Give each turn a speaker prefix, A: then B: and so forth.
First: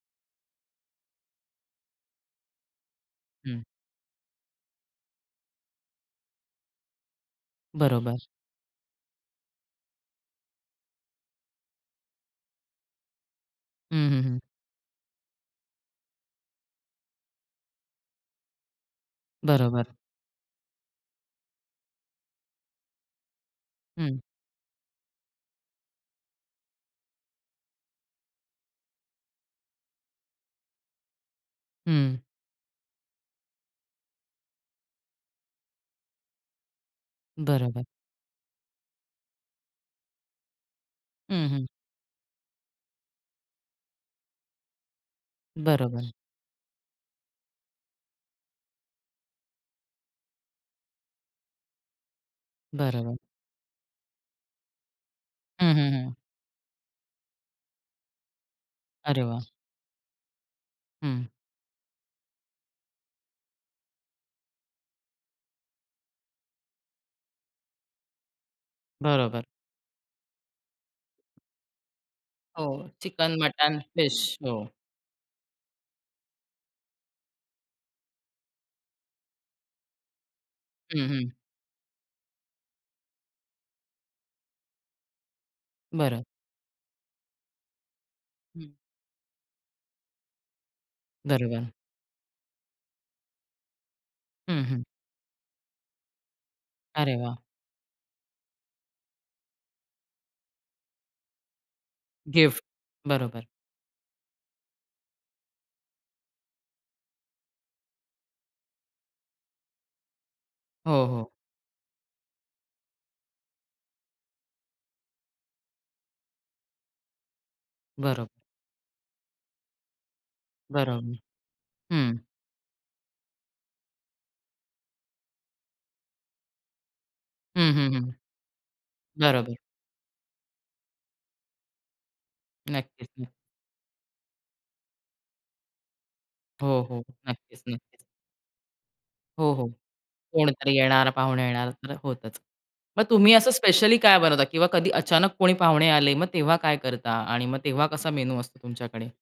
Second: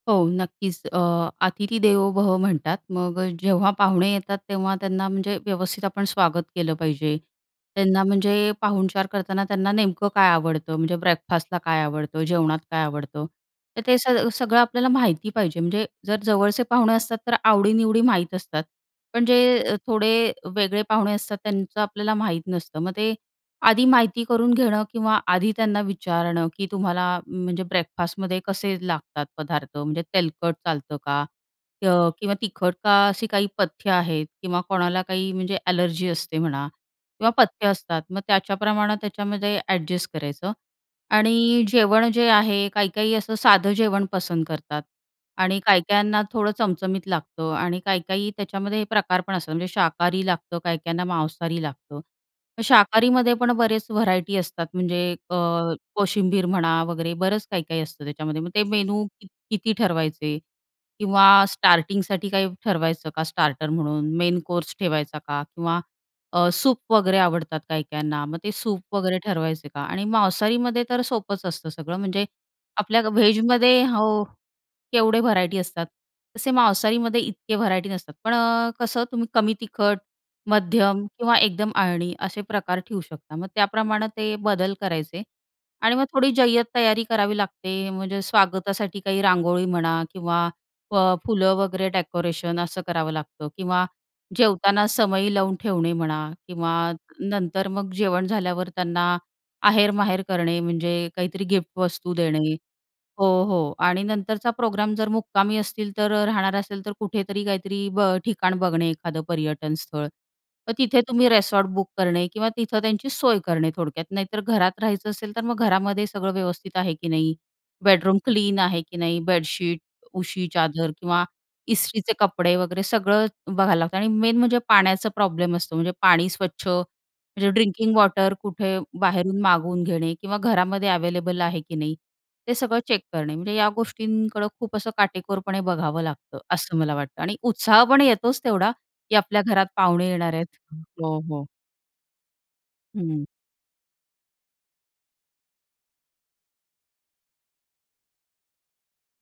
A: हो नक्कीच, अ, "अतिथी देवो भव" म्हणतात. मग अ,
B: हं.
A: जेव्हा पाहुणे येतात तेव्हा त्यांना म्हणजे व्यवस्थित आपण स्वागत केलं पाहिजे. त्यांना
B: बरोबर.
A: म्हणजे पाहुणचार करताना त्यांना नेमकं काय आवडतं म्हणजे ब्रेकफास्टला काय आवडतं, जेवणात काय आवडतं, तर ते
B: हं, हं,
A: सग
B: हं.
A: सगळं आपल्याला माहिती पाहिजे म्हणजे जर जवळचे पाहुणे असतात तर आवडीनिवडी माहीत असतात. पण जे
B: बरोबर.
A: थोडे वेगळे पाहुणे असतात त्यांचं आपल्याला माहीत नसतं. मग ते आधी
B: हं.
A: माहिती करून घेणं किंवा आधी त्यांना विचारणं की तुम्हाला म्हणजे ब्रेकफास्ट मध्ये कसे लागतात पदार्थ. म्हणजे तेलकट चालतं का? अ,
B: हं.
A: किंवा तिखट का? अशी काही पथ्य आहेत किंवा कोणाला काही म्हणजे एलर्जी असते म्हणा किंवा पथ्य
B: बरोबर.
A: असतात मग त्याच्या प्रमाणे त्याच्यामध्ये एडजस्ट करायचं
B: हं,
A: आणि
B: हं.
A: जेवण जे आहे काही काही असं साधं जेवण पसंत करतात आणि काही
B: बरोबर.
A: काहींना थोडं चमचमीत लागतं आणि काही काही त्याच्यामध्ये हे प्रकार पण असतात. म्हणजे शाकाहारी लागतं, काही काहींना मांसाहारी लागतं.
B: बरोबर.
A: शाकाहारीमध्ये पण बरेच व्हरायटी असतात म्हणजे अ,
B: हं, हं, हं.
A: कोशिंबीर म्हणा वगैरे बरेच काही काही असतं त्याच्यामध्ये मग ते मेनू
B: अरे
A: की
B: वाह!
A: किती ठरवायचे
B: हं.
A: किंवा स्टार्टिंगसाठी काही ठरवायचं का स्टार्टर म्हणून मेन कोर्स ठेवायचा का किंवा अ, सूप वगैरे आवडतात काही काहींना मग ते सूप वगैरे
B: बरोबर.
A: ठरवायचं का आणि मांसाहारीमध्ये तर सोपंच असतं सगळं. म्हणजे
B: हो.
A: आपल्या
B: चिकन, मटन,
A: व्हेजमध्ये
B: फिश.
A: हो
B: हो.
A: केवढे व्हरायटी असतात. तसे मांसाहारीमध्ये इतके व्हरायटी नसतात. पण अ, कसं तुम्ही कमी तिखट, मध्यम
B: हं, हं.
A: किंवा एकदम आळणी असे प्रकार ठेऊ शकता. मग त्याप्रमाणे ते बदल करायचे आणि मग
B: बरं.
A: थोडी जय्यत तयारी करावी लागते म्हणजे
B: हं.
A: स्वागतासाठी काही रांगोळी म्हणा किंवा अ, फुलं
B: बरोबर.
A: वगैरे डेकोरेशन असं करावं लागतं किंवा
B: हं, हं.
A: जेवताना समई लावून ठेवणे म्हणा किंवा
B: अरे वाह!
A: नंतर मग जेवण झाल्यावर त्यांना आहेर-माहेर करणे म्हणजे काहीतरी गिफ्ट वस्तू देणे.
B: गिफ्ट.
A: हो,
B: बरोबर.
A: हो आणि नंतरचा प्रोग्राम जर मुक्कामी असतील तर राहणार असेल तर अ, कुठेतरी काहीतरी ब ठिकाण बघणे एखादं पर्यटनस्थळ. तर तिथे
B: हो,
A: तुम्ही
B: हो.
A: रिसॉर्ट बुक करणे किंवा तिथं त्यांची सोय करणे थोडक्यात. नाहीतर घरात राहायचं असेल तर मग घरामध्ये सगळं व्यवस्थित आहे की नाही बेडरूम
B: बरोबर.
A: क्लीन आहे की नाही बेडशीट, उशी, चादर
B: बरोबर.
A: किंवा इस्त्रीचे
B: हं.
A: कपडे वगैरे सगळं बघायला लागतं आणि मेन म्हणजे पाण्याचा प्रॉब्लेम असतो म्हणजे पाणी स्वच्छ म्हणजे
B: हं, हं,
A: ड्रिंकिंग
B: हं.
A: वॉटर कुठे बाहेरून
B: बरोबर.
A: मागवून घेणे किंवा घरामध्ये अवेलेबल आहे की नाही ते सगळं चेक
B: नक्कीच, नक्कीच.
A: करणे. म्हणजे या गोष्टींकडं खूप असं काटेकोरपणे बघावं लागतं. असं
B: हो,
A: मला
B: हो.
A: वाटतं आणि
B: नक्कीच,
A: उत्साह पण
B: नक्कीच.
A: येतोच तेवढा की आपल्या
B: हो,
A: घरात
B: हो.
A: पाहुणे येणार आहेत.
B: कोणतरी येणार,
A: हो हो.
B: पाहुणे येणार तर होतचं. मग
A: हं.
B: तुम्ही असं स्पेशली काय बनवता किंवा कधी अचानक कोणी पाहुणे आले मग तेव्हा काय करता? आणि मग तेव्हा कसा मेनू असतो तुमच्याकडे?